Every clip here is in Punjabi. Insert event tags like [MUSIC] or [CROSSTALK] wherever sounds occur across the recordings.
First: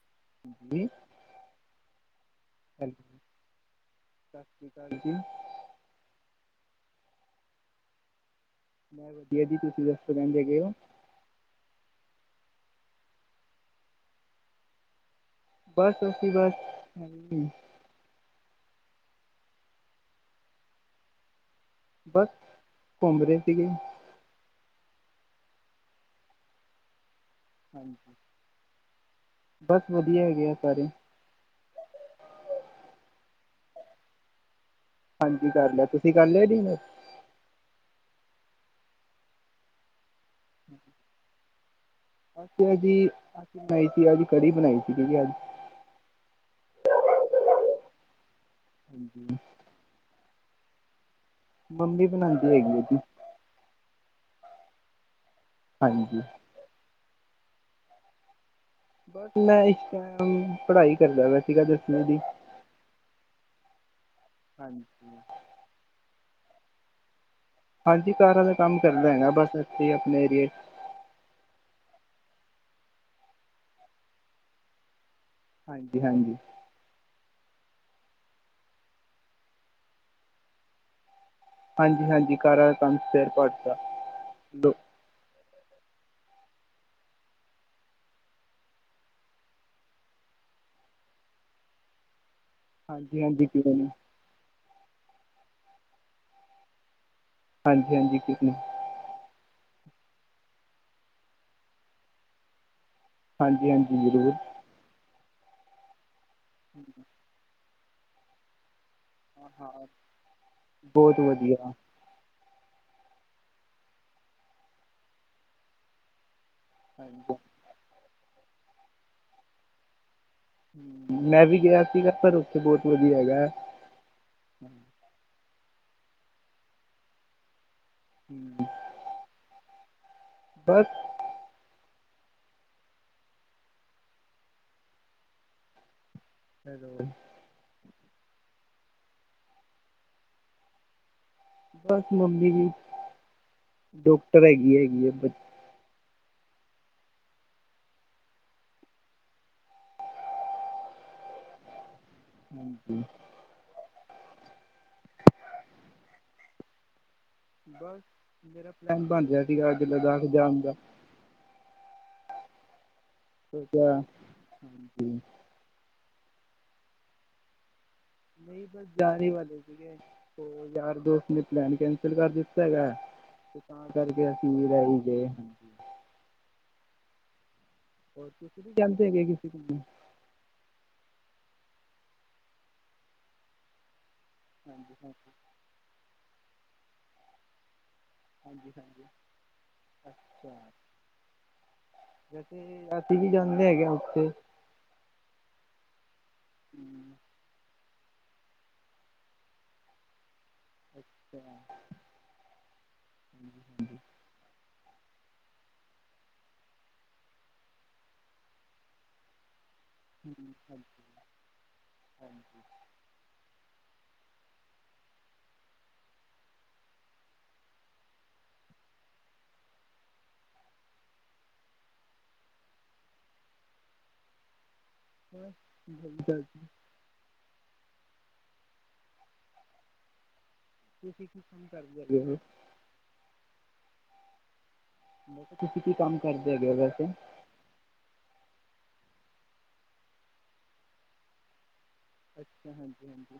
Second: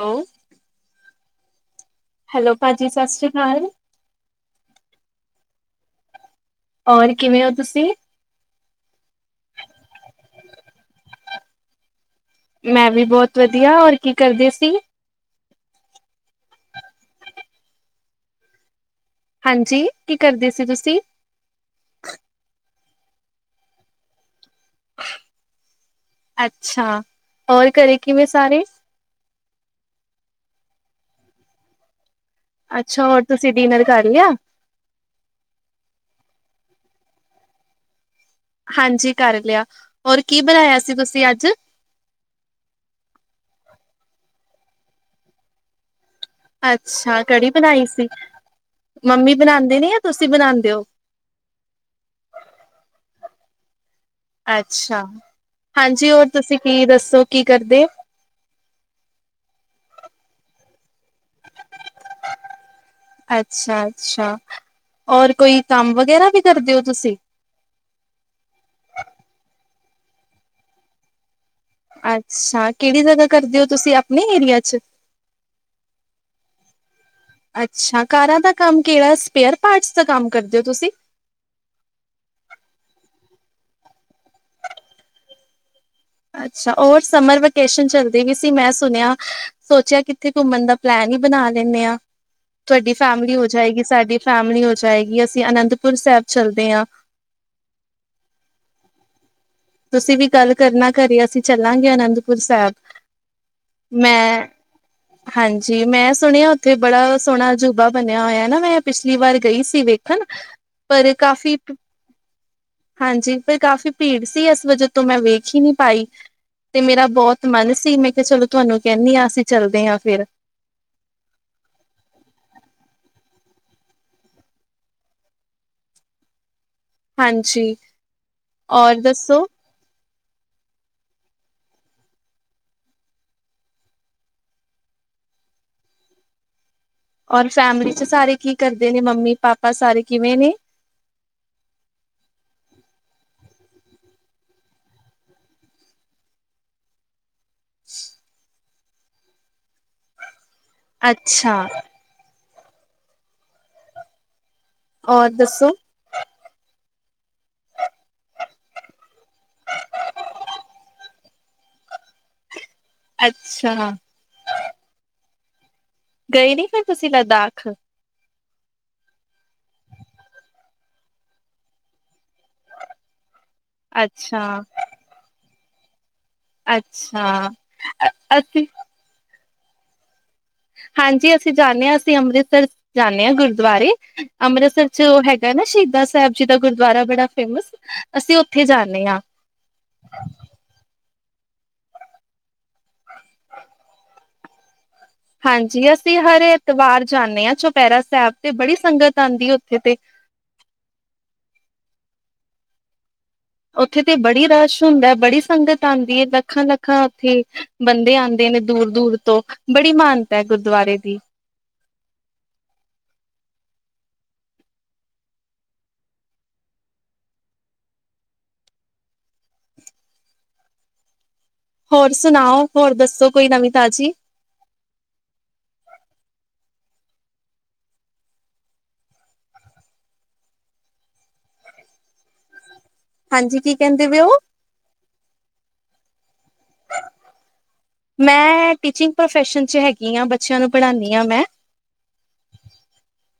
Hello hello. ਭਾਜੀ ਸਸ ਸ੍ਰੀ ਅਕਾਲ। ਸਤਿ ਸ਼੍ਰੀ ਅਕਾਲ ਜੀ। ਹੋਰ ਕਿਵੇਂ ਹੋ ਤੁਸੀਂ? ਮੈਂ ਵਧੀਆ ਜੀ ਤੁਸੀਂ ਦੱਸੋ ਕਹਿੰਦੇ ਗੇਏ ਹੋ ਮੈਂ ਵੀ ਬਹੁਤ ਵਧੀਆ। ਔਰ ਕੀ ਕਰਦੇ ਸੀ? ਬਸ, ਅਸੀਂ ਬਸ ਹਾਂਜੀ। ਕੀ ਕਰਦੇ ਸੀ ਤੁਸੀਂ? ਬਸ ਘੁੰਮ ਰਹੇ ਸੀਗੇ। ਅੱਛਾ। ਔਰ ਹਾਂਜੀ ਘਰੇ ਕਿਵੇਂ ਸਾਰੇ? ਬਸ ਵਧੀਆ ਹੈਗੇ ਆ ਸਾਰੇ। ਅੱਛਾ, ਹੋਰ ਤੁਸੀਂ ਡਿਨਰ ਕਰ ਲਿਆ? ਹਾਂਜੀ, ਕਰ ਲਿਆ ਤੁਸੀਂ ਕਰ ਲਿਆ ਡੀਨਰ। ਹਾਂਜੀ, ਕਰ ਲਿਆ। ਹੋਰ ਕੀ ਬਣਾਇਆ ਸੀ ਤੁਸੀਂ ਅੱਜ? ਅਸੀ ਜੀ ਬਣਾਈ ਸੀ ਅਜ ਕੜੀ ਬਣਾਈ ਸੀ ਅੱਜ। ਅੱਛਾ, ਕੜੀ ਬਣਾਈ ਸੀ। ਮੰਮੀ ਹਾਂਜੀ ਬਣਾਦੇ ਨੀ ਆ ਤੁਸੀ। ਤੁਸੀਂ ਬਣਾਉਂਦੇ ਔ? ਮੰਮੀ ਬਣਾਉਂਦੀ ਹੈਗੀ ਆ ਜੀ ਅੱਛਾ। ਹਾਂਜੀ, ਹੋਰ ਤੁਸੀਂ ਕੀ ਦੱਸੋ। ਕੀ ਕਰਦੇ? ਬਸ, ਮੈਂ ਇਸ ਟਾਈਮ ਪੜ੍ਹਾਈ ਕਰਦਾ ਪਿਆ ਸੀਗਾ ਦਸਵੀਂ ਦੀ ਅੱਛਾ, ਅੱਛਾ। ਹਾਂਜੀ ਔਰ ਕੋਈ ਕੰਮ ਵਗੈਰਾ। ਕੀ ਕਰਦੇ ਹੋ ਤੁਸੀਂ? ਹਾਂਜੀ, ਕਾਰਾਂ ਦਾ ਕੰਮ ਕਰਦਾ ਹੈਗਾ। ਬਸ ਇੱਥੇ ਹੀ ਆਪਣੇ ਏਰੀਏ ਚ। ਅੱਛਾ, ਕਿਹੜੀ ਜਗ੍ਹਾ ਕਰਦੇ ਹੋ ਤੁਸੀ? ਆਪਣੇ ਏਰੀਆ ਚ। ਹਾਂਜੀ, ਹਾਂਜੀ। ਅੱਛਾ, ਕਾਰਾਂ ਦਾ ਕੰਮ ਕਿਹੜਾ ਸਪੇਅਰ ਪਾਰਟਸ ਦਾ ਕੰਮ ਕਰਦੇ ਹੋ ਤੁਸੀਂ। ਹਾਂਜੀ, ਹਾਂਜੀ ਕਾਰਾਂ ਦਾ ਕੰਮ ਸਪੇਅਰ ਪਾਰਟਸ ਦਾ। ਅੱਛਾ। ਹੋਰ ਸਮਰ ਵੇਕੇਸ਼ਨ ਚੱਲਦੀ ਵੀ ਸੀ। ਮੈਂ ਸੁਣਿਆ ਸੋਚਿਆ ਕਿੱਤੇ ਘੁੰਮਣ ਦਾ ਪਲੈਨ ਹੀ ਬਣਾ ਲੈਂਨੇ ਆਂ। ਤੁਹਾਡੀ ਹਾਂਜੀ ਫੈਮਿਲੀ ਹੋ ਹਾਂਜੀ ਕਿਵੇਂ ਜਾਏਗੀ ਨੇ ਸਾਡੀ ਫੈਮਿਲੀ ਜਾਏਗੀ। ਅਸੀਂ ਅਨੰਦਪੁਰ ਸਾਹਿਬ ਚੱਲਦੇ ਆ। ਹਾਂਜੀ, ਹਾਂਜੀ। [INAUDIBLE] ਤੁਸੀਂ ਵੀ ਗੱਲ ਕਰਨਾ ਘਰੇ ਅਸੀਂ ਚੱਲਾਂਗੇ ਅਨੰਦਪੁਰ ਸੈਬ। ਹਾਂਜੀ, ਹਾਂਜੀ। ਜ਼ਰੂਰ। ਹਾਂਜੀ ਮੈਂ ਸ ਸੁਣਿਆ ਉੱਥੇ ਬੜਾ ਸੋਹਣਾ ਜਿ ਦਾ ਬਨਿਆ ਹੋਇਆ ਨਾ ਮੈਂ ਪਿਛਲੀ ਵਾਰੀ ਹਾਂ ਗਈ ਸੀ ਹਾਂ ਵੇਖਨ ਫੇਰ ਬਹੁਤ ਕਾਫ਼ੀ ਵਧੀਆ ਪੁ ਹਾਂਜੀ, ਪਰ ਕਾਫੀ ਭੀੜ ਸ ਸੀ, ਇਸ ਵਜਹ ਤੋ ਮੈਂ ਵੇਖ ਹੀ ਨੀ ਪਾਈ। ਤੇ ਮੇਰਾ ਹਾਂਜੀ ਬਹੁਤ ਮਨ ਸੀ, ਮੈਂ ਕਿਹਾ ਚਲੋ। ਤੁਹਾਨੂੰ ਕਹਿੰਨੀਂ ਆਂ, ਅਸੀ ਚੱਲਦਿਆਂ ਫੇਰ। ਹਸ ਮੈਂ ਵੀ ਗਿਆ ਸੀਗਾ, ਪਰ ਉੱਥੇ ਬਹੁਤ ਵਧੀਆ ਹੈਗਾ ਐ। ਹਾਂਜੀ ਹਮ, ਓਰ ਦੱਸੋ? ਬਸ ਔਰ ਫੈਮਿਲੀ ਚ ਸਾਰੇ ਕੀ ਕਰਦੇ ਨੇ, ਮੰਮੀ ਪਾਪਾ ਸਾਰੇ ਕਿਵੇਂ ਨੇਂ। ਬਸ, ਮੰਮੀ ਜੀ ਡਾਕਟਰ ਹੈਗੀਆ ਹੈਗੀ ਏ ਬੱਚ [INAUDIBLE] ਅੱਛਾ ਹਾਂਜੀ ਓਰ ਦੱਸੋ? ਬਸ, ਮੇਰਾ ਪਲੈਨ ਬਣ ਰਿਹਾ ਸੀਗਾ ਅੱਜ ਲੱਦਾਖ ਜਾਨ ਦਾ। ਅੱਛਾ [UNINTELLIGIBLE] ਗਏ ਨੀ ਫਿਰ ਤੁਸੀ ਲੱਦਾਖ? ਨਹੀਂ ਬਸ ਜਾਨ ਹੀ ਵਾਲੇ ਸੀਗੇ, ਤੇ ਯਾਰ ਦੋਸਤ ਨੇ ਪਲੈਨ ਕੈਂਸਲ ਕਰ ਦਿੱਤ ਹੈਗਾ, ਤੇ ਤਾਂ ਕਰਕੇ ਅੱਛਾ ਅਸੀਂ ਵੀ ਰਹਿ ਹੀ ਗਏ, ਉਮ। ਅੱਛਾ ਹੋਰ ਤੁਸੀ ਅਸੀਂ ਵੀ ਕੈਂਸਲ ਕਰ [UNINTELLIGIBLE] [UNINTELLIGIBLE] ਹਾਂਜੀ ਅਸੀ ਜਾਂਨੇਂ ਹਾਂ, ਅਸੀ ਅੰਮ੍ਰਿਤਸਰ ਜਾਂਨੇਂ ਹਾਂ ਗੁਰਦੁਆਰੇ। ਅੰਮ੍ਰਿਤਸਰ ਹਾਂਜੀ ਚ ਹਾਂ ਹੈਗਾ ਏ ਨਾ ਸ਼ਹੀਦਾਂ ਸਾਹਿਬ। ਜੀ ਦਾ ਗੁਰੂਦੁਆਰਾ ਬੜਾ ਫੇਮਸ। ਅਸੀ ਉੱਥੇ ਹਾਂਜੀ ਹਾਂਜੀ ਜਾਂਨੇਂ ਹਾਂ। ਅੱਛਾ ਵੈਸੇ ਅਸੀ ਵੀ ਜਾਂਦੇ ਹੈਗੇ ਨੇ ਉੇਥੇ। ਹਾਂਜੀ ਅਸ। ਸੀ ਹਰ ਵਾਰੀ ਐਤਵਾਰ ਜਾਂਨੇਂ ਹਾਂ ਛੁ ਚੋਪਹਿਰਾ ਸਾਹਿਬ ਤੇ ਬੜੀ ਸੰਗਤ ਆਉਂਦੀ ਏ ਉੱਥੇ ਤੇ। ਅੱਛਾ ਉੱਥੇ ਤੇ ਬੜਾ ਈ ਰਸ਼ ਹੁੰਦਾ ਏ, ਬੜੀ ਸੰਗਤ ਆਉਂਦੀ ਹੈ, ਲੱਖਾਂ-ਲੱਖਾਂ ਉੱਥੇ ਬੰਦੇ ਆਦੇ ਨੇ ਦੂਰ-ਦੂਰ ਤੋ। ਬੜੀ ਮਾਨਤਾ ਹੈ ਹਮ, ਅੱਛਾ ਗੁਰੂਦੁਆਰੇ ਦੀ। ਹੋਰ ਹੋਰ ਸੁਣਾਓ ਹੋਰ ਦੱਸੋ ਕੋਈ ਨਵੀਂ ਤਾਜ਼ੀ? ਹੋਰ ਬਸ। ਤੁਸੀਂ ਕੀ ਕੰਮ ਕਰਦੇ ਹੈਗੇ ਔ। ਹਾਂਜੀ ਕੀ ਕਹਿੰਦੇ ਪਏ ਉਹ। ਮੈਂ ਕਿਹਾ ਤੁਸੀਂ ਕੀ ਕੰਮ। ਕਰਦੇ ਹੈ ਗੇਏ ਹੋ ਵੈਸੇ। ਮੈਂ ਟੀਚਿੰਗ ਪ੍ਰੋਫੈਸ਼ਨ 'ਚ ਹੈਗੀ ਹਾਂ ਬੱਚਿਆਂ ਨੂੰ ਪੜ੍ਹਾਣੀ ਹਾਂ ਮੈਂ। ਅੱਛਾ, ਹਾਂਜੀ-ਹਾਂਜੀ।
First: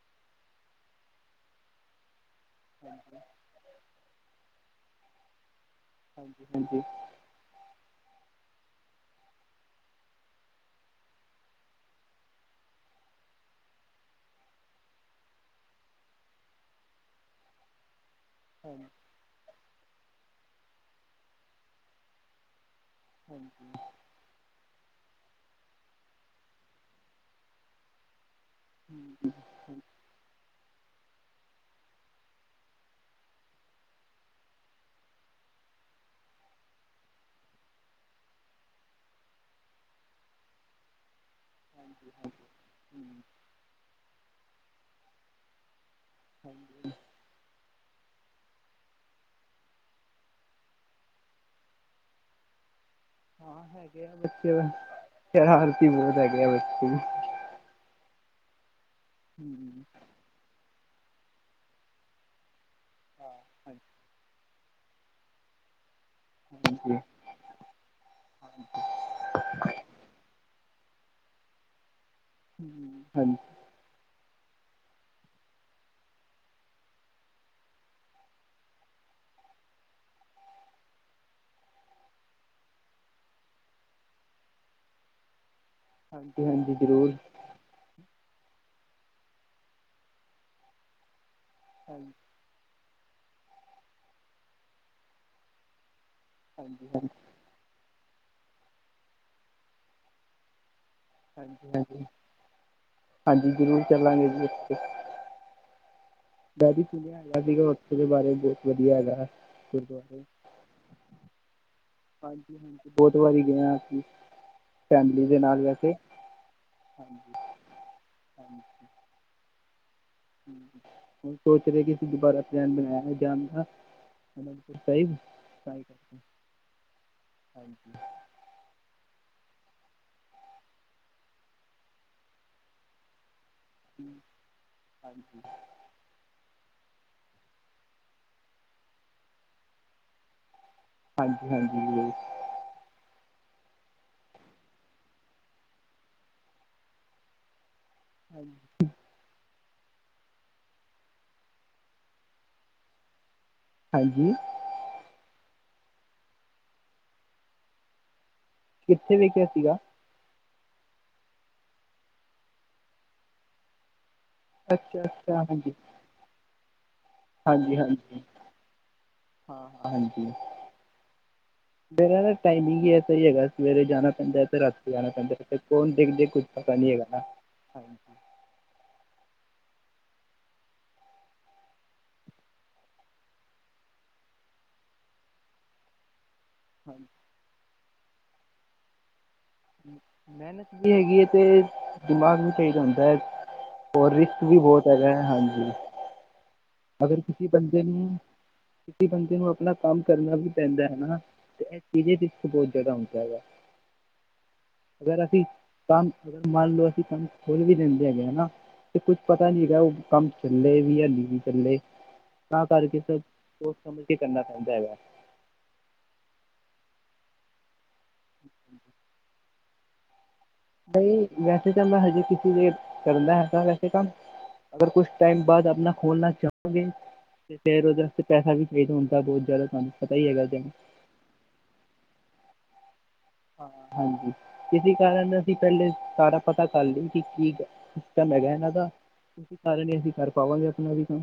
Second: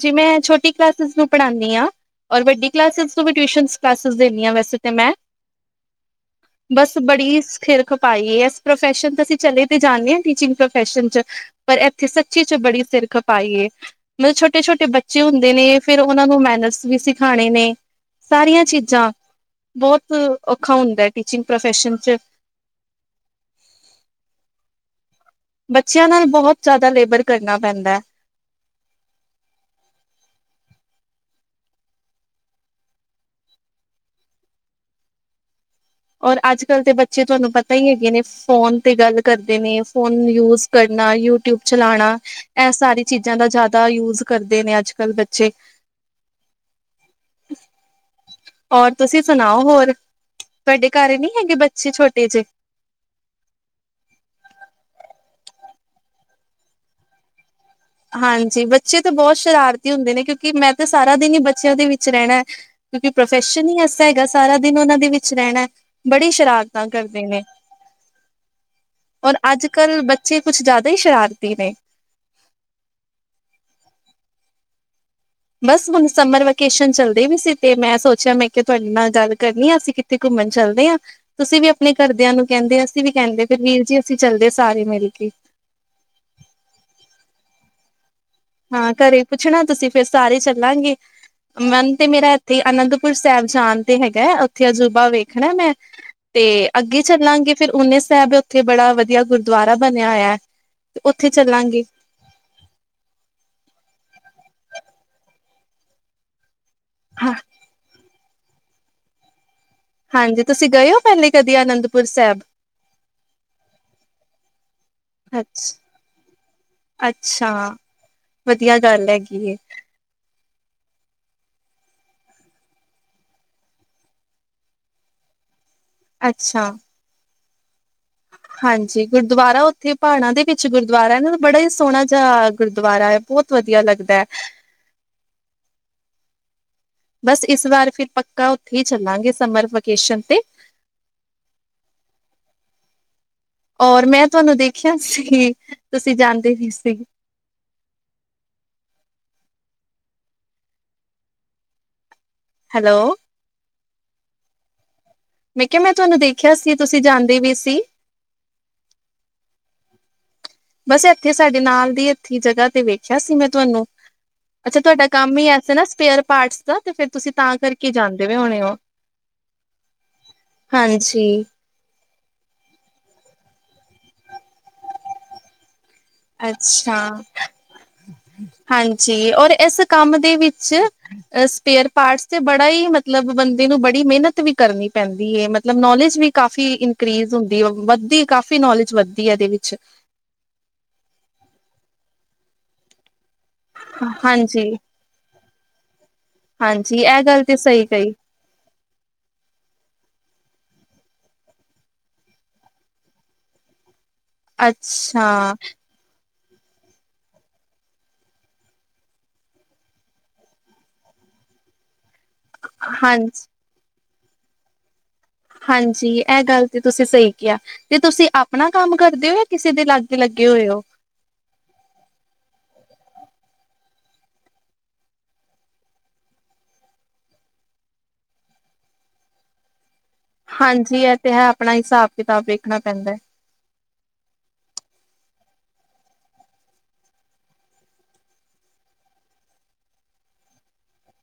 ਜੀ ਮੈਂ ਛੋਟੀ ਕਲਾਸਿਸ ਨੂੰ ਪੜ੍ਹਣੀ ਆ। ਔਰ ਵੱਡੀ ਕਲਾਸਿਸ ਹਾਂਜੀ ਨੂੰ ਵੀ ਟਿਊਸ਼ਨ ਕਲਾਸਿਸ ਦਿੰਨੀ ਆ ਵੈਸੇ। ਤੇ ਮੈਂ। ਹਾਂਜੀ ਹਾਂਜੀ ਬਸ ਬੜੀ ਸਿਰ। ਖਪਾਈ ਹੈ ਅਸੀਂ ਪ੍ਰਫੈਸਨ ਤੇ ਅਸੀਂ ਚਲੇ ਤੇ ਜਾਂਦੇ ਹਾਂ ਟੀਚਿੰਗ ਪ੍ਰੋਫੈਸਨ ਚ ਪਰ ਇੱਥੇ ਸੱਚੀ ਚ ਬੜੀ ਸਿਰ ਖਪਾਈ ਏ। ਮਤਲਬ ਛੋਟੇ ਛੋਟੇ ਬੱਚੇ ਹੁੰਦੇ ਨੇ ਫਿਰ ਉਹਨਾਂ ਨੂੰ ਮੈਨਰਸ ਵੀ ਸਿਖਾਣੇ ਨੇ। ਸਾਰੀਆਂ ਹਾਂ ਚੀਜ਼ਾਂ ਬਹੁਤ। ਔਖਾ ਹੁੰਦਾ ਟੀਚਿੰਗ ਪ੍ਰੋਫੈਸ਼ਨ 'ਚ। [INAUDIBLE] ਬੱਚਿਆਂ ਨਾਲ ਬਹੁਤ ਜ਼ਿਆਦਾ ਲੇਬਰ ਕਰਨਾ ਪੈਂਦਾ ਹੈ। ਹੂੰ। ਔਰ ਅੱਜ ਕੱਲ੍ਹ ਦੇ ਬੱਚੇ ਤੁਹਾਨੂੰ ਪਤਾ ਹੀ ਹੈਗੇ ਨੇ ਫੋਨ ਤੇ ਗੱਲ ਕਰਦੇ ਨੇ ਫੋਨ ਯੂਜ ਕਰਨਾ? ਯੂਟਿਊਬ ਚਲਾਣਾ ਇਹ ਸਾਰੀ ਚੀਜ਼ਾਂ ਦਾ ਜ਼ਿਆਦਾ ਯੂਜ ਕਰ। ਕਰਦੇ ਨੇ ਅੱਜ ਕੱਲ੍ਹ ਬੱਚੇ। ਹਾਂਜੀ। ਹੋਰ ਤੁਸੀਂ ਸੁਣਾਓ ਹੋਰ ਤੁਹਾਡੇ ਘਰ ਨਹੀਂ ਹੈਗੇ ਬੱਚੇ ਛੋਟੇ ਜਿਹੇ। ਹਾਂ ਹੈਗੇ ਆ ਬੱਚੇ, ਸ਼ਰਾਰਤੀ ਬਹੁਤ ਹੈਗੇ ਆ ਬੱਚੇ। ਹਾਂਜੀ। ਬੱਚੇ ਤੇ ਬਹੁਤ ਹਮ ਸ਼ਰਾਰਤੀ ਹੁੰਦੇ ਨੇ ਕਿਉਂਕਿ ਮੈਂ? ਮੈਂ ਤੇ ਸਾਰਾ ਦਿਨ ਹੀ ਬੱਚਿਆਂ ਦੇ ਵਿੱਚ ਰਹਿਣਾ ਹੈ। ਕਿਉਂਕਿ ਹਾਂ ਪ੍ਰੋਫੈਸ਼ਨ ਹੀ ਹਾਂਜੀ ਐਸਾ ਹੈਗਾ ਸਾਰਾ। ਸਾਰਾ ਦਿਨ ਉਹਨਾਂ ਦੇ ਵਿੱਚ ਰਹਿਣਾ। ਬੜੀ ਸ਼ਰਾਰਤਾਂ ਹਾਂਜੀ ਕਰਦੇ ਨੇ ਔਰ ਅੱਜ ਕੱਲ੍ਹ ਬੱਚੇ। ਕੁਛ ਜ਼ਿਆਦਾ ਹੀ ਸ਼ਰਾਰਤੀ ਨੇ? ਹਾਂਜੀ। ਬਸ ਹੁਣ ਸਮਰ ਵੈਕੇਸ਼ਨ ਚੱਲਦੇ ਵੀ ਸੀ ਤੇ ਮੈਂ ਸੋਚਿਆ ਮੈਂ ਕਿਹਾ ਤੁਹਾਡੇ ਨਾਲ ਗੱਲ ਕਰਨੀ ਆ ਅਸੀਂ ਕਿੱਥੇ ਘੁੰਮਣ ਚੱਲਦੇ ਹਾਂ ਤੁਸੀਂ ਵੀ ਆਪਣੇ ਘਰਦਿਆਂ ਨੂੰ ਕਹਿੰਦੇ ਅਸੀਂ ਵੀ ਕਹਿੰਦੇ ਪਏ ਵੀਰ ਜੀ ਅਸੀਂ ਚੱਲਦੇ ਸਾਰੇ ਮਿਲ ਕੇ। ਹਾਂਜੀ ਹਾਂਜੀ ਜ਼ਰੂਰ। ਹਾਂ ਘਰੇ ਪੁੱਛਣਾ ਤੁਸੀਂ ਫਿਰ ਸਾਰੇ ਚੱਲਾਂਗੇ? ਮਨ ਤੇ ਹਾਂਜੀ ਮੇਰਾ ਇੱਥੇ ਹੀ ਆਨੰਦ। ਪੁਰ ਸਾਹਿਬ ਜਾਣ ਤੇ ਹੈਗਾ ਹੈ ਉੱਥੇ ਅਜੂਬਾ ਵੇਖਣਾ ਮੈਂ? ਤੇ ਹਾਂਜੀ ਅੱਗੇ ਹਾਂਜੀ ਚੱਲਾਂਗੇ ਫੇਰ ਉਨੇ। ਸਾਹਿਬ ਉੱਥੇ ਬੜਾ ਵਧੀਆ ਗੁਰਦੁਆਰਾ ਬਣਿਆ ਹੋਇਆ ਹੈ। ਹਾਂਜੀ, ਹਾਂਜੀ, ਹਾਂਜੀ। ਜ਼ਰੂਰ ਚੱਲਾਂਗੇ, ਜੀੇ। ਦੈਡੀੀ ਚਂ ਹਾਂ ਅਲਾੀਗੇ ੱਥੇ ਬਾਰੇ [UNINTELLIGIBLE] ਬਹੁਤ ਵਧੀਆ ਹੈਗਾ। ਗੁਰਦੁਆਰੇ ਹਾਂਜੀ, ਤੁਸੀਂ ਗਏ ਹੋ ਪਹਿਲੇ ਕਦੀ ਅਨੰਦਪੁਰ ਸਾਹਿਬ? ਹਾਂਜੀ ਹਾਂਜੀ ਬਹੁਤ ਵਾਰੀ ਗਏ ਹਾਂ ਅਸੀਂ ਫੈਮਿਲੀ ਦੇ ਨਾਲ ਅਛ, ਵੈਸੇ ਹਾਂਜੀ ਅੱਛਾ। ਵਧੀਆ ਗੱਲ ਹੈਗੀ ਹੈ। ਹੋ, ਸੋਚ ਰਹੇ ਕਿ ਸੀ ਦੁਬਾਰਾ ਪਲੈਨ ਬਣਾਇਆ ਜਾਣ ਦਾ। ਅਨੰਦਪੁਰ ਸਾਹਿਬ। ਕਰਕੇ ਅੱਛਾ। ਹਾਂਜੀ [INAUDIBLE] ਹਾਂਜੀ, ਗੁਰਦੁਆਰਾ ਉੱਥੇ ਪਹਾੜਾਂ ਦੇ ਵਿੱਚ। ਗੁਰਦੁਆਰਾ ਨਾ, ਬੜਾ ਹੀ ਸੋਹਣਾ ਜਾ ਗੁਰਦੁਆਰਾ ਹੈ। ਬਹੁਤ ਵਧੀਆ ਲੱਗਦਾ ਹਮ, ਹੈ। ਹਾਂਜੀ ਹਾਂਜੀ ਬਸ, ਇਸ ਵਾਰ ਫਿਰ ਪੱਕਾ ਉੱਥੇ ਹੀ ਚੱਲਾਂਗੇ, ਸਮਰ ਵੈਕੇਸ਼ਨ ਤੇ। ਹਾਂਜੀ ਹਾਂਜੀ [INAUDIBLE] ਔਰ, ਮੈਂ ਤੁਹਾਨੂੰ ਦੇਖਿਆ ਸੀ। ਤੁਸੀਂ ਜਾਣਦੇ ਹੀ ਸੀ। ਹਾਂ [INAUDIBLE] ਹੈਲੋ ਹਾਂਜੀ। [INAUDIBLE] ਮੈਂ ਕਿਹਾ, ਮੈਂ ਤੁਹਾਨੂੰ ਦੇਖਿਆ ਸੀ। ਤੁਸੀਂ ਜਾਂਦੇ ਵੀ ਸੀ। ਕਿੱਥੇ ਵੇਖਿਆ ਸੀਗਾ? ਬਸ, ਇੱਥੇ ਸਾਡੇ ਨਾਲ ਦੀ ਇੱਥੀ ਜਗ੍ਹਾ ਤੇ ਵੇਖਿਆ ਸੀ ਮੈਂ ਤੁਹਾਨੂੰ। ਅੱਛਾ, ਤੁਹਾਡਾ ਕੰਮ ਅੱਛਾ ਹੀ ਐਸ ਹਾਂਜੀ ਨਾ, ਸਪੇਅਰ ਪਾਰਟਸ। ਦਾ ਤੇ ਫਿਰ ਤੁਸੀਂ ਤਾਂ ਹਾਂਜੀ ਕਰਕੇ ਹਾਂਜੀ ਜਾਂਦੇ ਵੀ ਹੋਣੇ ਹੋ, ਹਾਂ ਹਾਂ ਹਾਂਜੀ ਹਾਂਜੀ। ਮੇਰਾ ਨਾ, ਟਾਈਮਿੰਗ ਹੀ ਹੈ, ਸਹੀ ਹੈਗਾ। ਸਵੇਰੇ ਜਾਣਾ ਪੈਂਦਾ ਤੇ ਰਾਤੀ ਆਣਾ ਪੈਂਦਾ ਫ ਫੌਨ ਦੇਖਦੇ, ਕੁਛ ਪਤਾ ਨੀ ਅੱਛਾ ਹੈਗਾ ਨਾ, ਹਾਂ। ਹਾਂਜੀ, ਔਰ ਇਸ ਕੰਮ ਦੇ ਵਿੱਚ, ਸਪੇਅਰ ਪਾਰਟਸ ਤੇ, ਬੜਾ ਹੀ ਮਤਲਬ ਬੰਦੇ ਨੂੰ ਬੜੀ ਮਿਹਨਤ ਵੀ ਕਰਨੀ ਪੈਂਦੀ ਹੈ, ਮਤਲਬ ਨੌਲੇਜ ਵੀ। ਕਾਫ਼ੀ ਹਾਂਜੀ ਇਨਕਰੀਜ਼ ਹੁੰਦੀ ਆ, ਵ ਦੀ, ਕਾਫ਼ੀ ਨੌਲੇਜ ਵੱਧ ਮਿਹਨਤ ਵੀ ਹੈਗੀ ਹੈ, ਤੇ। [INAUDIBLE] ਦਿਮਾਗ ਵੀ ਸਹੀ ਰੇਂਦਾ ਹੈ। [INAUDIBLE] ਹੋਰ, ਰਿਸਕ ਵੀ ਹਾਂਜੀ, ਬਹੁਤ ਹੈਗਾ ਹੈ, ਹਾਂਜੀ। [INAUDIBLE] ਹਾਂਜੀ ਅਗਰ ਇਹ ਗੱਲ ਕਿਸੇ ਤੇ ਬੰਦੇ ਸਹੀ ਨੂੰ, ਕਹੀ ਕਿਸੇ ਬੰਦੇ ਨੂੰ, ਆਪਣਾ ਕੰਮ ਕਰਨਾ ਵੀ ਪੈਂਦਾ ਹੈ ਨਾ, ਤੇ ਇਹ ਚੀਜ਼ ਚ ਰਿਸਕ ਬਹੁਤ ਜਾਦਾ ਹੁੰਦਾ ਹੈਗਾ। ਅਗਰ ਅੱਛਾ। ਅਸੀਂ ਕੰਮ ਮੰਨ ਲਓ ਅਸੀਂ ਕੰਮ ਖੋੱਲ੍ਹ ਵੀ ਦਿੰਦੇ ਹੈਗੇ ਹਨਾ ਤੇ ਕੁੱਝ ਪਤਾ ਨੀ ਹੈਗਾ ਉਹ ਕੰਮ ਚੱਲੇ ਵੀ ਯਾ ਨ ਲੇ। ਤਾਂ ਕਰਕੇ ਫੇਰ ਹਾਂਜੀ। ਬੋਹਤ ਸਮਝ ਕੇ ਕਰਨਾ ਪੈਂਦਾ ਹੈਗਾ। ਹਾਂਜੀ ਆ ਗੱਲ ਤੇ ਤੁਸੀਂ ਸਹੀ ਕਿਹਾ। ਤੇ ਤੁਸੀਂ ਆਪਣਾ ਕੰਮ ਕਰਦੇ ੳ ਯਾ ਕਿਸੇ ਦੇ ਲਾਗੇ ਲੱਗ ਬਈ ਵੈਸੇ ਤਾਂ ਮੈਂ ਹਜੇ ਕਿਸੇ ਦੇ ਕਰਦਾ ਹੈਗਾ ਵੈਸੇ ਕੰਮ ਪਰ ਕੁਛ ਟਾਈਮ ਬਾਅਦ ਆਪਨਾ ਖੋਲਣਾ ਚਾਹਵਾਂਗੇ ਤੇ ਫੇਰ ਉਹਦੇ ਵਾਸਤੇ ਪੈਸਾ ਵੀ ਚਾਹੀਦਾ ਹੁੰਦਾ ਬਹੁਤ ਜਾਦਾ ਕੰਮ ਹਾਂਜੀ ਇਹ ਤੇ ਹੈ ਆਪਣਾ ਹਿਸਾਬ-ਕਿਤਾਬ ਵੇਖ [UNINTELLIGIBLE] ਪੈਂਦਾ। ਹਾਂਜੀ ਇਸੀ ਕਾਰਨ ਅਸੀਂ ਪਹਿਲੇ ਸਾਰਾ ਪਤਾ ਕਰ ਲਈ ਕਿ ਸਿਸਟਮ ਹੈਗਾ ਇਹਨਾਂ ਦਾ ਇਸ ਕਾਰਨ ਹੀ ਅਸੀਂ ਕਰ ਪਾਵਾਂਗੇ ਆਪਨਾ ਵੀ ਕੰਮ।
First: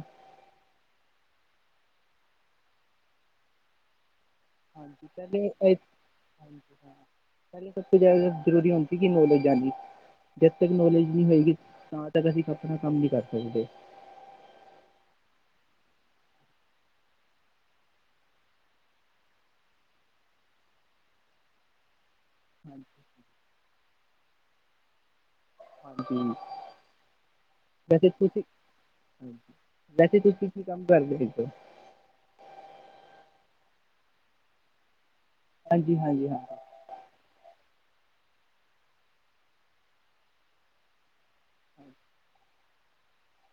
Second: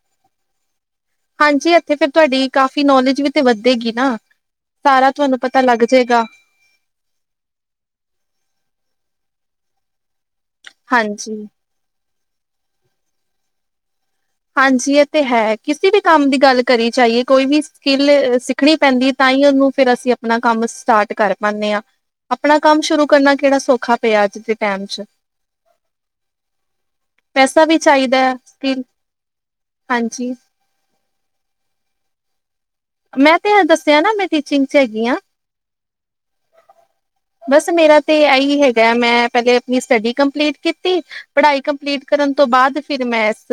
ਹਾਂਜੀ ਇੱਥੇ ਤੁਹਾਡੀ ਕਾਫ਼ੀ ਨੌਲੇਜ ਵੀ ਤੇ ਵੱਧੇਗੀ ਨਾ। [INAUDIBLE] ਸਾਰਾ ਕੀ ਤੁਹਾਨੂੰ ਪਤਾ ਲੱਗ ਜਾਏਗਾ ਨੌਲੇਜ [UNINTELLIGIBLE] ਜਦ ਤੱਕ ਨੌਲੇਜ ਨੀ ਹਾਂਜੀ ਹੋਏਗੀ ਤਾਂ ਤਦ ਆਪਣਾ ਕੰਮ ਨੀ ਕਰ ਸਕਦੇ। ਹਾਂਜੀ ਇਹ ਤੇ ਹੈ ਕਿਸੇ ਵੀ ਕੰਮ ਦੀ ਗੱਲ ਕਰੀ ਜਾਈਏ ਕੋਈ ਵੀ ਸਕਿੱਲ ਸਿੱਖਣੀ ਪੈਂਦੀ ਤਾਂ ਹੀ ਉਹਨੂੰ ਫਿਰ ਅਸੀਂ ਆਪਣਾ ਕੰਮ ਸਟਾਰਟ ਕਰ ਪਾਨੇ ਆ। ਆਪਣਾ ਕੰਮ ਹਾਂਜੀ ਸ਼ੁਰੂ ਕਰਨਾ ਕਿਹੜਾ ਸੌਖਾ ਤੇ ਅੱਜ ਦੇ ਟਾਈਮ ਚ। ਹਾਂਜੀ ਪੈਸਾ ਵੀ ਵੈਸੇ ਚਾਹੀਦਾ ਹੈ ਤੁਸੀਂ ਫਿਰ। ਵੈਸੇ ਤੁਸੀਂ ਕੀ ਕੰਮ ਕਰਦੇ? ਜਾ ਆ ਮੈਂ ਤੇ ਇਹ ਦੱਸਿਆ ਨਾ ਮੈਂ ਟੀਚਿੰਗ ਚ ਹੈਗੀ ਹਾਂ। ਹਾਂਜੀ-ਹਾਂਜੀ ਹਾਂ। ਬਸ ਮੇਰਾ ਤੇ ਇਹੀ ਹੈਗਾ ਮੈਂ ਪਹਿਲੇ ਆਪਨੀ ਸਟਡੀ ਕੰਪਲੀਟ ਕੀਤੀ ਪੜ੍ਹਾਈ ਕੰਪਲੀਟ ਕਰਨ ਤੋਂ ਬਾਦ ਫਿਰ ਮੈਂ ਇਸ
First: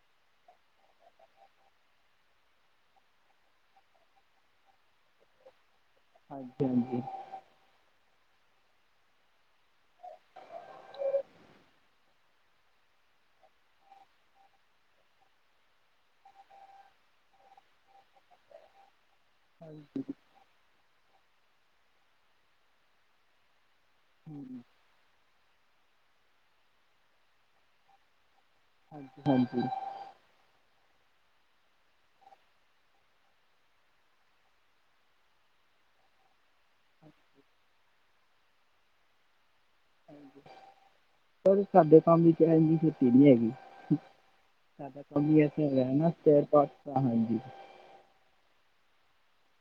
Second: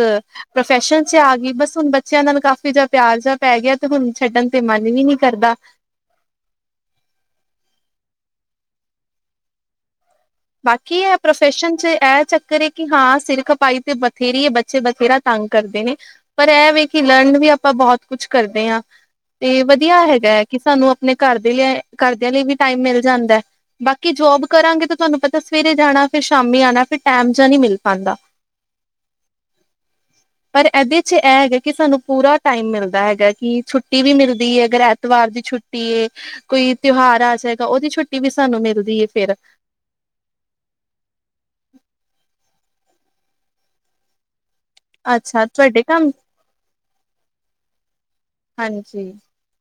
ਪ੍ਰੋਫੈਸ਼ਨ ਚ ਆ ਗਈ ਬਸ ਹੁਣ ਬੱਚਿਆਂ ਨਾਲ ਕਾਫੀ ਜਿਹਾ ਪਿਆਰ ਜਿਹਾ ਪੈ ਗਿਆ ਤੇ ਹੁਣ ਛੱਡਣ ਤੇ ਮਨ ਵੀ ਨਹੀਂ ਕਰਦਾ। ਹਾਂਜੀ-ਹਾਂਜੀ ਬਾਕੀ ਇਹ ਪ੍ਰੋਫੈਸ਼ਨ ਚ ਇਹ ਚੱਕਰ ਹੈ ਕਿ ਹਾਂ ਸਿਰ ਖਪਾਈ ਤੇ ਬਥੇਰੀ ਹੈ ਬੱਚੇ ਬਥੇਰਾ ਤੰਗ ਕਰਦੇ ਨੇ ਪਰ ਇਹ ਵੀ ਕਿ ਲਰਨ ਵੀ ਆਪਾਂ ਬਹੁਤ ਕੁਛ ਕਰਦੇ ਆ। ਏ ਵਧੀਆ ਹੈਗਾ ਹੈ ਕਿ ਸਾਨੂੰ ਆਪਨੇ ਕਰਦੀਆ ਕਰਦਿਆਂ ਲਈ ਵੀ ਟਾਈਮ ਮਿਲ ਜਾਂਦਾ। ਬਾਕੀ ਜੋਬ ਕਰਾਂਗੇ ਤਾਂ ਤੁਹਾਨੂੰ ਪਤ ਸਵੇਰੇ ਜਾਣਾ ਫਿਰ ਸ਼ਾਮੀ ਆਨਾ ਫਿਰ ਟੈਮ ਜਾ ਨੀ ਮਿਲ ਪਾਦਾ। ਹਾਂਜੀ ਚੋ ਇਹ ਹੈਗਾ ਕਿ ਸਾਨੂੰ ਪੂਰਾ ਟਾਈਮ ਮਿਲਦਾ ਹੈਗਾ ਕਿ ਛੁੱਟੀ ਵੀ ਮਿਲਦੀ ਹੈ ਅਗਰ ਐਤਵਾਰ ਦੀ ਛੁੱਟੀ ਏ। ਕੋਈ ਤਿਉਹਾਰ ਆ ਸਕਦਾ ਉਹਦੀ ਛੁੱਟੀ ਛੁੱਟੀ ਵੀ ਸਾਨੂੰ ਮਿਲਦੀ ਈ ਫਿਰ ਪਰ ਸਾਡੇ ਕੰਮ ਵੀ ਤਾ ਹੈਗੀ ਤੀ ਨੀ ਹੈਗੀ। ਅੱਛਾ ਤੁਹਾਡੇ ਕੰਮ [INAUDIBLE] ਹਾਂਜੀ।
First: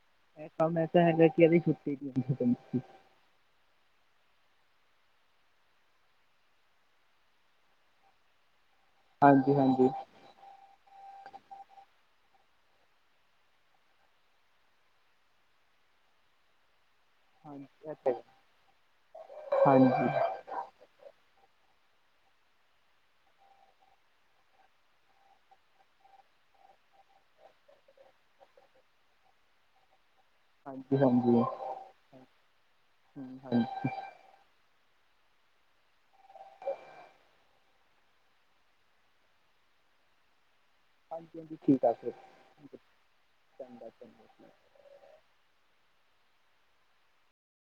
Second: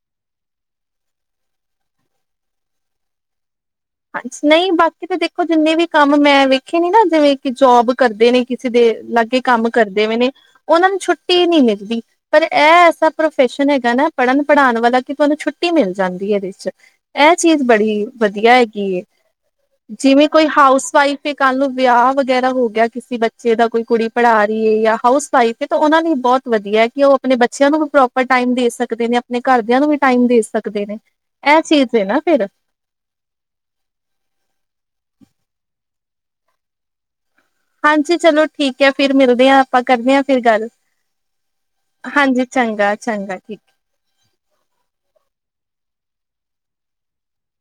[INAUDIBLE] ਹਾਂਜੀ, ਨਹੀਂ ਬਾਕੀ ਤਾਂ ਦੇਖੋ ਜਿੰਨੇ ਵੀ ਕੰਮ ਮੈਂ ਵੇਖੇ ਨ ਨਾ ਜਿਵੇਂ ਕਿ ਜੋਬ ਕਰਦੇ ਨੇ। ਕਿਸੇ ਦੇ ਲਾਗੇ ਹੁੰਦੀ ਹਾਂਜੀ ਕੰਮ ਹਾਂਜੀ ਕਰਦੇ ਪਏ ਨੇ ਉਹਨਾਂ ਨੂੰ ਛੁੱਟੀ ਨੀ ਮਿਲਦੀ ਪਰ ਇਹ ਐਸਾ ਪ੍ਰੋਫੈਸ਼ਨ ਹੈਗਾ ਨਾ ਪੜ੍ਹਨ ਪੜ੍ਹਾਉਣ ਵਾਲਾ ਕਿ ਤੁਹਾਨੂੰ ਛੁੱਟੀ ਮਿਲ ਜਾਂਦੀ ਇਹਦੇ ਵਿੱਚ। ਇਹ ਚੀਜ਼ ਹਾਂਜੀ ਇਹ ਬੜੀ ਤਾਂ ਹੈ ਵਧੀਆ ਹੈਗੀ। ਹਾਂਜੀ ਜਿਵੇਂ ਕੋਈ ਹਾਊਸ ਵਾਈਫ ਕੱਲ ਨੂੰ ਵਿਆਹ ਵਗੈਰਾ ਹੋ ਗਿਆ ਕਿਸੇ ਬੱਚੇ ਦਾ ਕੋਈ ਕੁੜੀ ਪੜ੍ਹਾ ਰਹੀਏ ਜਾਂ ਹਾਊਸ ਵਾਈਫ ਹੈ ਤਾਂ ਉਹਨਾਂ ਲਈ ਬਹੁਤ ਵਧੀਆ ਹੈ ਕਿ ਉਹ ਆਪਣੇ ਬੱਚਿਆਂ ਨੂੰ ਵੀ ਪ੍ਰੋਪਰ ਟਾਈਮ ਦੇ ਸਕਦੇ ਨੇ ਆਪਣੇ ਘਰਦਿਆਂ ਨੂੰ ਵੀ ਟਾਈਮ ਦੇ ਸਕਦੇ ਨੇ। ਹਾਂਜੀ ਹਾਂਜੀ ਹੂੰ ਇਹ ਚੀਜ਼ ਐ ਨਾ ਫਿਰ [UNINTELLIGIBLE] ਹਾਂਜੀ, ਚਲੋ ਠੀਕ ਐ। ਫਿਰ ਮਿਲਦੇ ਹਾਂ ਆਪਾਂ ਕਰਦੇ ਹਾਂ ਫਿਰ ਗੱਲ। ਹਾਂਜੀ ਚੰਗਾ ਚੰਗਾ ਠੀਕ [UNINTELLIGIBLE]